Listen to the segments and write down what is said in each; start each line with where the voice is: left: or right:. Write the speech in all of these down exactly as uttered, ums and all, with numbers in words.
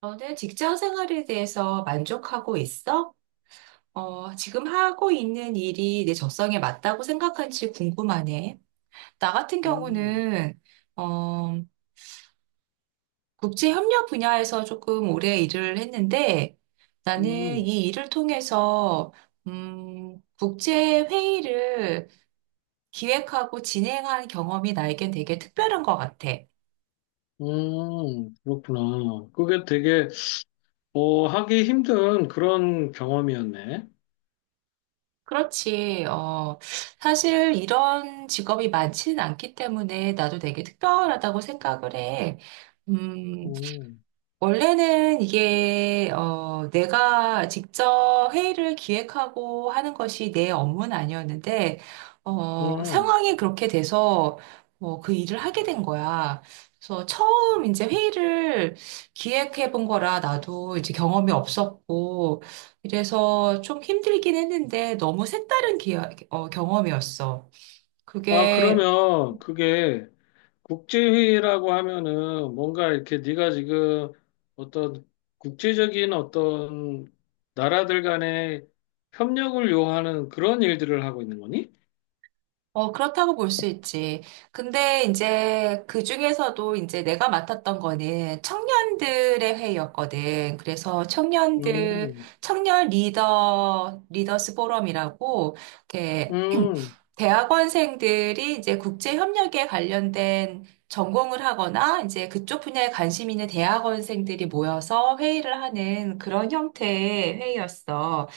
right: 너는 직장 생활에 대해서 만족하고 있어? 어, 지금 하고 있는 일이 내 적성에 맞다고 생각한지 궁금하네. 나 같은
left: 음.
right: 경우는, 어, 국제협력 분야에서 조금 오래 일을 했는데, 나는
left: 음.
right: 이 일을 통해서, 음, 국제회의를 기획하고 진행한 경험이 나에겐 되게 특별한 것 같아.
left: 음. 그렇구나. 그게 되게, 어, 하기 힘든 그런 경험이었네.
right: 그렇지. 어, 사실 이런 직업이 많지는 않기 때문에 나도 되게 특별하다고 생각을 해. 음,
left: 음.
right: 원래는 이게, 어, 내가 직접 회의를 기획하고 하는 것이 내 업무는 아니었는데, 어,
left: 음.
right: 상황이 그렇게 돼서, 어, 그 일을 하게 된 거야. 그래서 처음 이제 회의를 기획해 본 거라 나도 이제 경험이 없었고, 이래서 좀 힘들긴 했는데 너무 색다른 기, 어, 경험이었어.
left: 아,
right: 그게
left: 그러면 그게 국제회의라고 하면은 뭔가 이렇게 네가 지금 어떤 국제적인 어떤 나라들 간의 협력을 요하는 그런 일들을 하고 있는 거니?
right: 어, 그렇다고 볼 수 있지. 근데 이제 그 중에서도 이제 내가 맡았던 거는 청년들의 회의였거든. 그래서 청년들,
left: 음.
right: 청년 리더, 리더스 포럼이라고, 이렇게,
left: 음.
right: 대학원생들이 이제 국제협력에 관련된 전공을 하거나 이제 그쪽 분야에 관심 있는 대학원생들이 모여서 회의를 하는 그런 형태의 회의였어.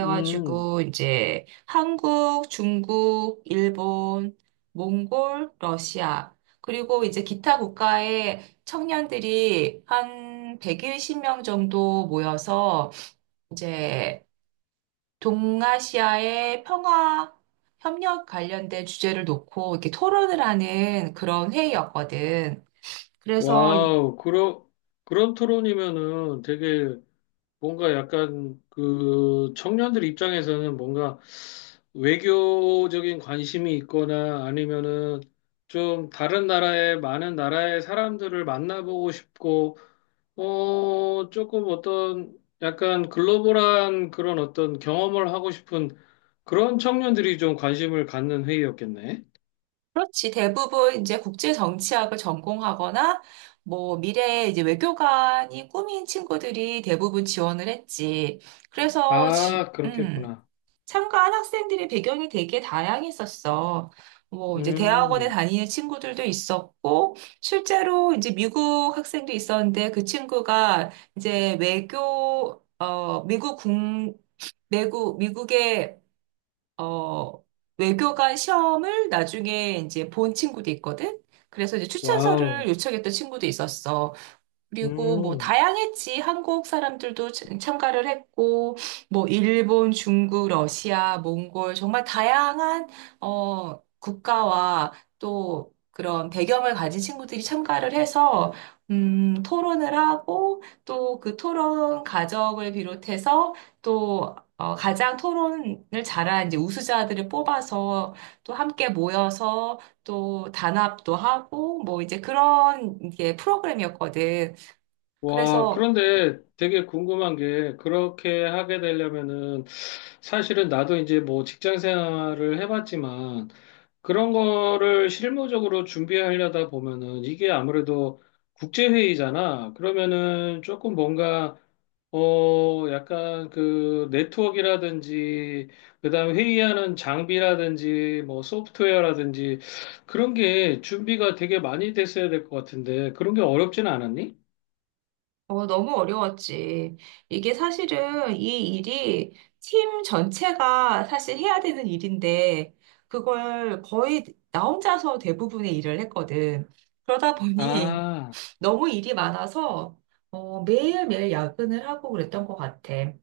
left: 음.
right: 이제 한국, 중국, 일본, 몽골, 러시아. 그리고 이제 기타 국가의 청년들이 한 백십 명 정도 모여서 이제 동아시아의 평화 협력 관련된 주제를 놓고 이렇게 토론을 하는 그런 회의였거든. 그래서
left: 와우, 그러, 그런 토론이면은 되게 뭔가 약간 그 청년들 입장에서는 뭔가 외교적인 관심이 있거나 아니면은 좀 다른 나라의 많은 나라의 사람들을 만나보고 싶고 어 조금 어떤 약간 글로벌한 그런 어떤 경험을 하고 싶은 그런 청년들이 좀 관심을 갖는 회의였겠네.
right: 그렇지. 대부분 이제 국제 정치학을 전공하거나 뭐 미래에 이제 외교관이 꿈인 친구들이 대부분 지원을 했지. 그래서 지,
left: 아,
right: 음,
left: 그렇겠구나.
right: 참가한 학생들의 배경이 되게 다양했었어. 뭐 이제 대학원에
left: 음.
right: 다니는 친구들도 있었고 실제로 이제 미국 학생도 있었는데 그 친구가 이제 외교 어 미국 국 미국 미국의 어, 외교관 시험을 나중에 이제 본 친구도 있거든? 그래서 이제 추천서를
left: 와우.
right: 요청했던 친구도 있었어. 그리고 뭐
left: 음.
right: 다양했지. 한국 사람들도 참- 참가를 했고, 뭐 일본, 중국, 러시아, 몽골 정말 다양한 어 국가와 또 그런 배경을 가진 친구들이 참가를 해서 음 토론을 하고 또 그 토론 과정을 비롯해서 또 어, 가장 토론을 잘한 이제 우수자들을 뽑아서 또 함께 모여서 또 단합도 하고 뭐 이제 그런 이게 프로그램이었거든.
left: 와,
right: 그래서
left: 그런데 되게 궁금한 게, 그렇게 하게 되려면은, 사실은 나도 이제 뭐 직장 생활을 해봤지만, 그런 거를 실무적으로 준비하려다 보면은, 이게 아무래도 국제회의잖아. 그러면은 조금 뭔가, 어, 약간 그 네트워크라든지, 그다음 회의하는 장비라든지, 뭐 소프트웨어라든지, 그런 게 준비가 되게 많이 됐어야 될 것 같은데, 그런 게 어렵진 않았니?
right: 어, 너무 어려웠지. 이게 사실은 이 일이 팀 전체가 사실 해야 되는 일인데 그걸 거의 나 혼자서 대부분의 일을 했거든. 그러다 보니
left: 아.
right: 너무 일이 많아서 어, 매일매일 야근을 하고 그랬던 것 같아.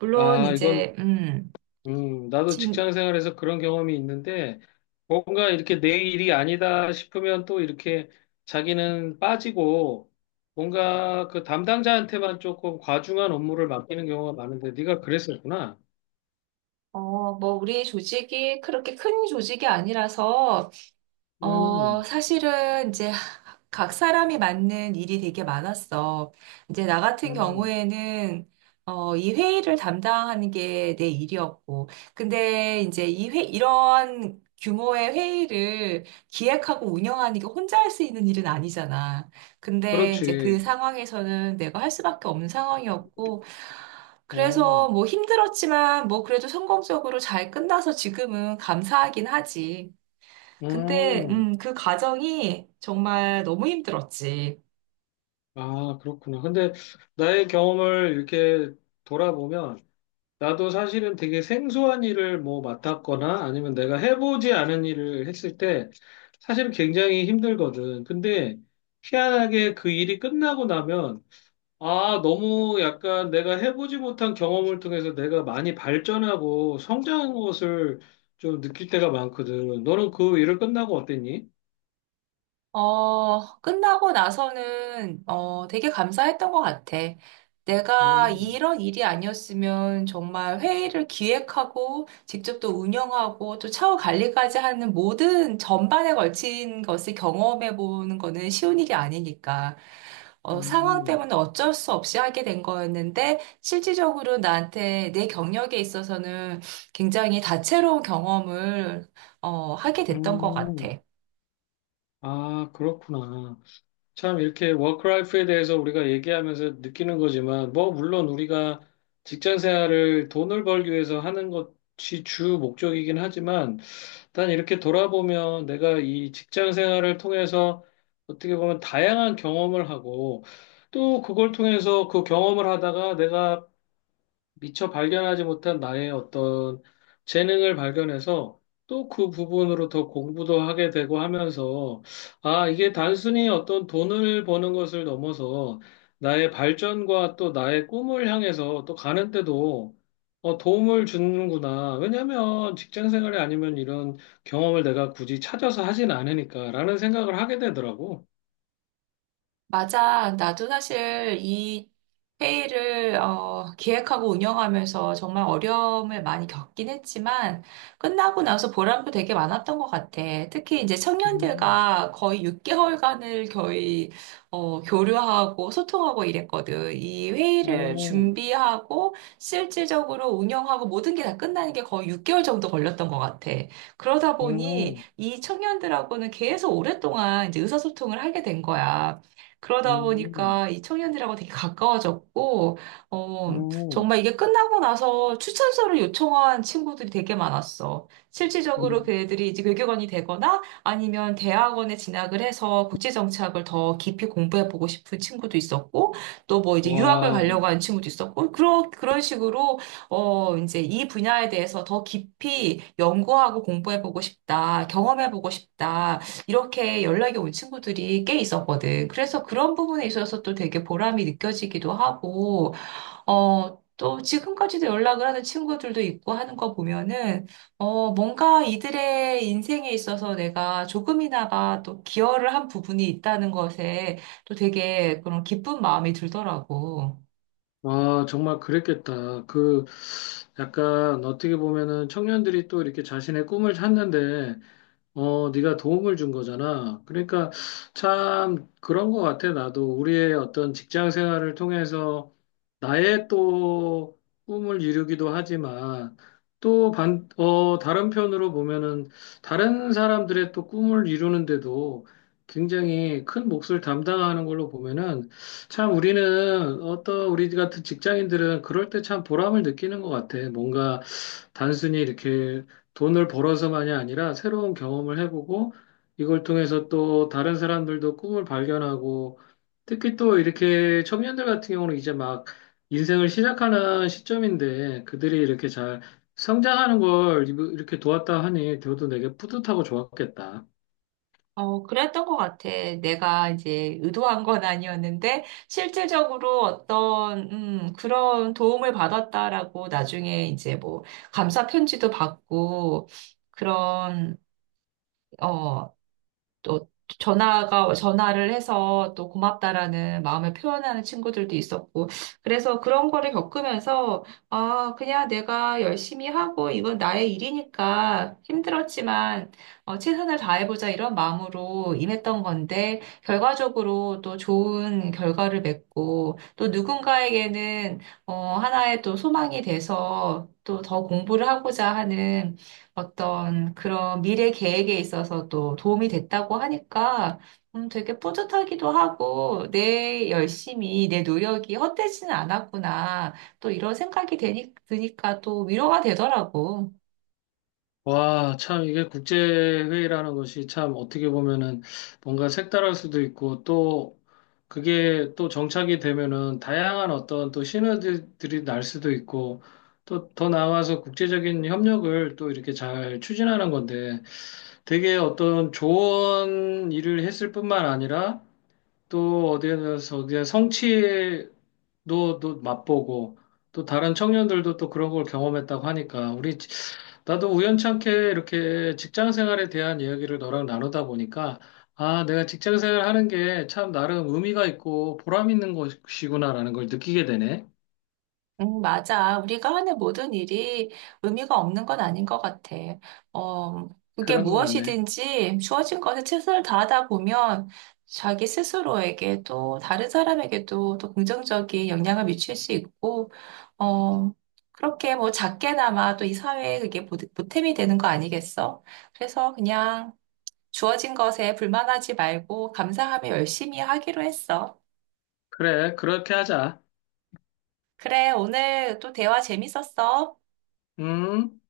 right: 물론
left: 아, 이건,
right: 이제 음,
left: 음, 나도
right: 진,
left: 직장 생활에서 그런 경험이 있는데, 뭔가 이렇게 내 일이 아니다 싶으면 또 이렇게 자기는 빠지고, 뭔가 그 담당자한테만 조금 과중한 업무를 맡기는 경우가 많은데, 네가 그랬었구나.
right: 어, 뭐 우리 조직이 그렇게 큰 조직이 아니라서 어,
left: 음.
right: 사실은 이제 각 사람이 맞는 일이 되게 많았어. 이제 나 같은
left: 음.
right: 경우에는 어, 이 회의를 담당하는 게 내 일이었고. 근데 이제 이 회, 이런 규모의 회의를 기획하고 운영하는 게 혼자 할 수 있는 일은 아니잖아. 근데 이제 그
left: 그렇지.
right: 상황에서는 내가 할 수밖에 없는 상황이었고.
left: 음.
right: 그래서 뭐 힘들었지만 뭐 그래도 성공적으로 잘 끝나서 지금은 감사하긴 하지. 근데,
left: 음.
right: 음, 그 과정이 정말 너무 힘들었지.
left: 아, 그렇구나. 근데 나의 경험을 이렇게 돌아보면, 나도 사실은 되게 생소한 일을 뭐 맡았거나 아니면 내가 해보지 않은 일을 했을 때 사실 굉장히 힘들거든. 근데 희한하게 그 일이 끝나고 나면 아, 너무 약간 내가 해보지 못한 경험을 통해서 내가 많이 발전하고 성장한 것을 좀 느낄 때가 많거든. 너는 그 일을 끝나고 어땠니?
right: 어, 끝나고 나서는, 어, 되게 감사했던 것 같아. 내가
left: 음.
right: 이런 일이 아니었으면 정말 회의를 기획하고, 직접 또 운영하고, 또 차후 관리까지 하는 모든 전반에 걸친 것을 경험해 보는 거는 쉬운 일이 아니니까. 어, 상황
left: 음.
right: 때문에 어쩔 수 없이 하게 된 거였는데, 실질적으로 나한테 내 경력에 있어서는 굉장히 다채로운 경험을, 어, 하게 됐던 것 같아.
left: 음. 아, 그렇구나. 참 이렇게 워크라이프에 대해서 우리가 얘기하면서 느끼는 거지만 뭐 물론 우리가 직장 생활을 돈을 벌기 위해서 하는 것이 주 목적이긴 하지만 난 이렇게 돌아보면 내가 이 직장 생활을 통해서 어떻게 보면 다양한 경험을 하고 또 그걸 통해서 그 경험을 하다가 내가 미처 발견하지 못한 나의 어떤 재능을 발견해서 또 그 부분으로 더 공부도 하게 되고 하면서 아, 이게 단순히 어떤 돈을 버는 것을 넘어서 나의 발전과 또 나의 꿈을 향해서 또 가는 때도 어, 도움을 주는구나. 왜냐면 직장 생활이 아니면 이런 경험을 내가 굳이 찾아서 하진 않으니까라는 생각을 하게 되더라고.
right: 맞아. 나도 사실 이 회의를 어, 기획하고 운영하면서 정말 어려움을 많이 겪긴 했지만 끝나고 나서 보람도 되게 많았던 것 같아. 특히 이제
left: 음.
right: 청년들과 거의 육 개월간을 거의 어, 교류하고 소통하고 이랬거든. 이 회의를
left: 오.
right: 준비하고 실질적으로 운영하고 모든 게 다 끝나는 게 거의 육 개월 정도 걸렸던 것 같아. 그러다 보니
left: 음.
right: 이 청년들하고는 계속 오랫동안 이제 의사소통을 하게 된 거야. 그러다
left: 음.
right: 보니까 이 청년들하고 되게 가까워졌고, 어,
left: 음.
right: 정말 이게 끝나고 나서 추천서를 요청한 친구들이 되게 많았어. 실질적으로 그
left: 음.
right: 애들이 이제 외교관이 되거나 아니면 대학원에 진학을 해서 국제정치학을 더 깊이 공부해보고 싶은 친구도 있었고, 또 뭐 이제 유학을 가려고
left: 와.
right: 하는 친구도 있었고, 그런, 그런 식으로, 어, 이제 이 분야에 대해서 더 깊이 연구하고 공부해보고 싶다, 경험해보고 싶다, 이렇게 연락이 온 친구들이 꽤 있었거든. 그래서 그런 부분에 있어서 또 되게 보람이 느껴지기도 하고, 어, 또 지금까지도 연락을 하는 친구들도 있고 하는 거 보면은, 어, 뭔가 이들의 인생에 있어서 내가 조금이나마 또 기여를 한 부분이 있다는 것에 또 되게 그런 기쁜 마음이 들더라고.
left: 아, 정말 그랬겠다. 그, 약간 어떻게 보면은 청년들이 또 이렇게 자신의 꿈을 찾는데 어, 네가 도움을 준 거잖아. 그러니까 참 그런 거 같아. 나도 우리의 어떤 직장 생활을 통해서 나의 또 꿈을 이루기도 하지만 또 반, 어, 다른 편으로 보면은 다른 사람들의 또 꿈을 이루는데도 굉장히 큰 몫을 담당하는 걸로 보면은 참 우리는 어떤 우리 같은 직장인들은 그럴 때 참 보람을 느끼는 것 같아. 뭔가 단순히 이렇게 돈을 벌어서만이 아니라 새로운 경험을 해보고 이걸 통해서 또 다른 사람들도 꿈을 발견하고 특히 또 이렇게 청년들 같은 경우는 이제 막 인생을 시작하는 시점인데 그들이 이렇게 잘 성장하는 걸 이렇게 도왔다 하니 저도 되게 뿌듯하고 좋았겠다.
right: 어, 그랬던 것 같아. 내가 이제 의도한 건 아니었는데, 실질적으로 어떤, 음, 그런 도움을 받았다라고 나중에 이제 뭐, 감사 편지도 받고, 그런, 어, 또 전화가 전화를 해서 또 고맙다라는 마음을 표현하는 친구들도 있었고 그래서 그런 거를 겪으면서 아 그냥 내가 열심히 하고 이건 나의 일이니까 힘들었지만 어, 최선을 다해보자 이런 마음으로 임했던 건데 결과적으로 또 좋은 결과를 맺고 또 누군가에게는 어, 하나의 또 소망이 돼서 또 더 공부를 하고자 하는 어떤 그런 미래 계획에 있어서도 도움이 됐다고 하니까 음, 되게 뿌듯하기도 하고 내 열심히 내 노력이 헛되지는 않았구나. 또 이런 생각이 되니, 드니까 또 위로가 되더라고.
left: 와, 참, 이게 국제회의라는 것이 참 어떻게 보면은 뭔가 색다를 수도 있고 또 그게 또 정착이 되면은 다양한 어떤 또 시너지들이 날 수도 있고 또 더 나아가서 국제적인 협력을 또 이렇게 잘 추진하는 건데 되게 어떤 좋은 일을 했을 뿐만 아니라 또 어디에서 어디에 성취도 또 맛보고 또 다른 청년들도 또 그런 걸 경험했다고 하니까 우리 나도 우연찮게 이렇게 직장 생활에 대한 이야기를 너랑 나누다 보니까, 아, 내가 직장 생활 하는 게 참 나름 의미가 있고 보람 있는 것이구나라는 걸 느끼게 되네.
right: 음, 맞아. 우리가 하는 모든 일이 의미가 없는 건 아닌 것 같아. 어, 그게
left: 그런 것 같네.
right: 무엇이든지 주어진 것에 최선을 다하다 보면 자기 스스로에게 또 다른 사람에게도 또 긍정적인 영향을 미칠 수 있고, 어, 그렇게 뭐 작게나마 또 이 사회에 그게 보- 보탬이 되는 거 아니겠어? 그래서 그냥 주어진 것에 불만하지 말고 감사하며 열심히 하기로 했어.
left: 그래, 그렇게 하자.
right: 그래, 오늘 또 대화 재밌었어.
left: 음.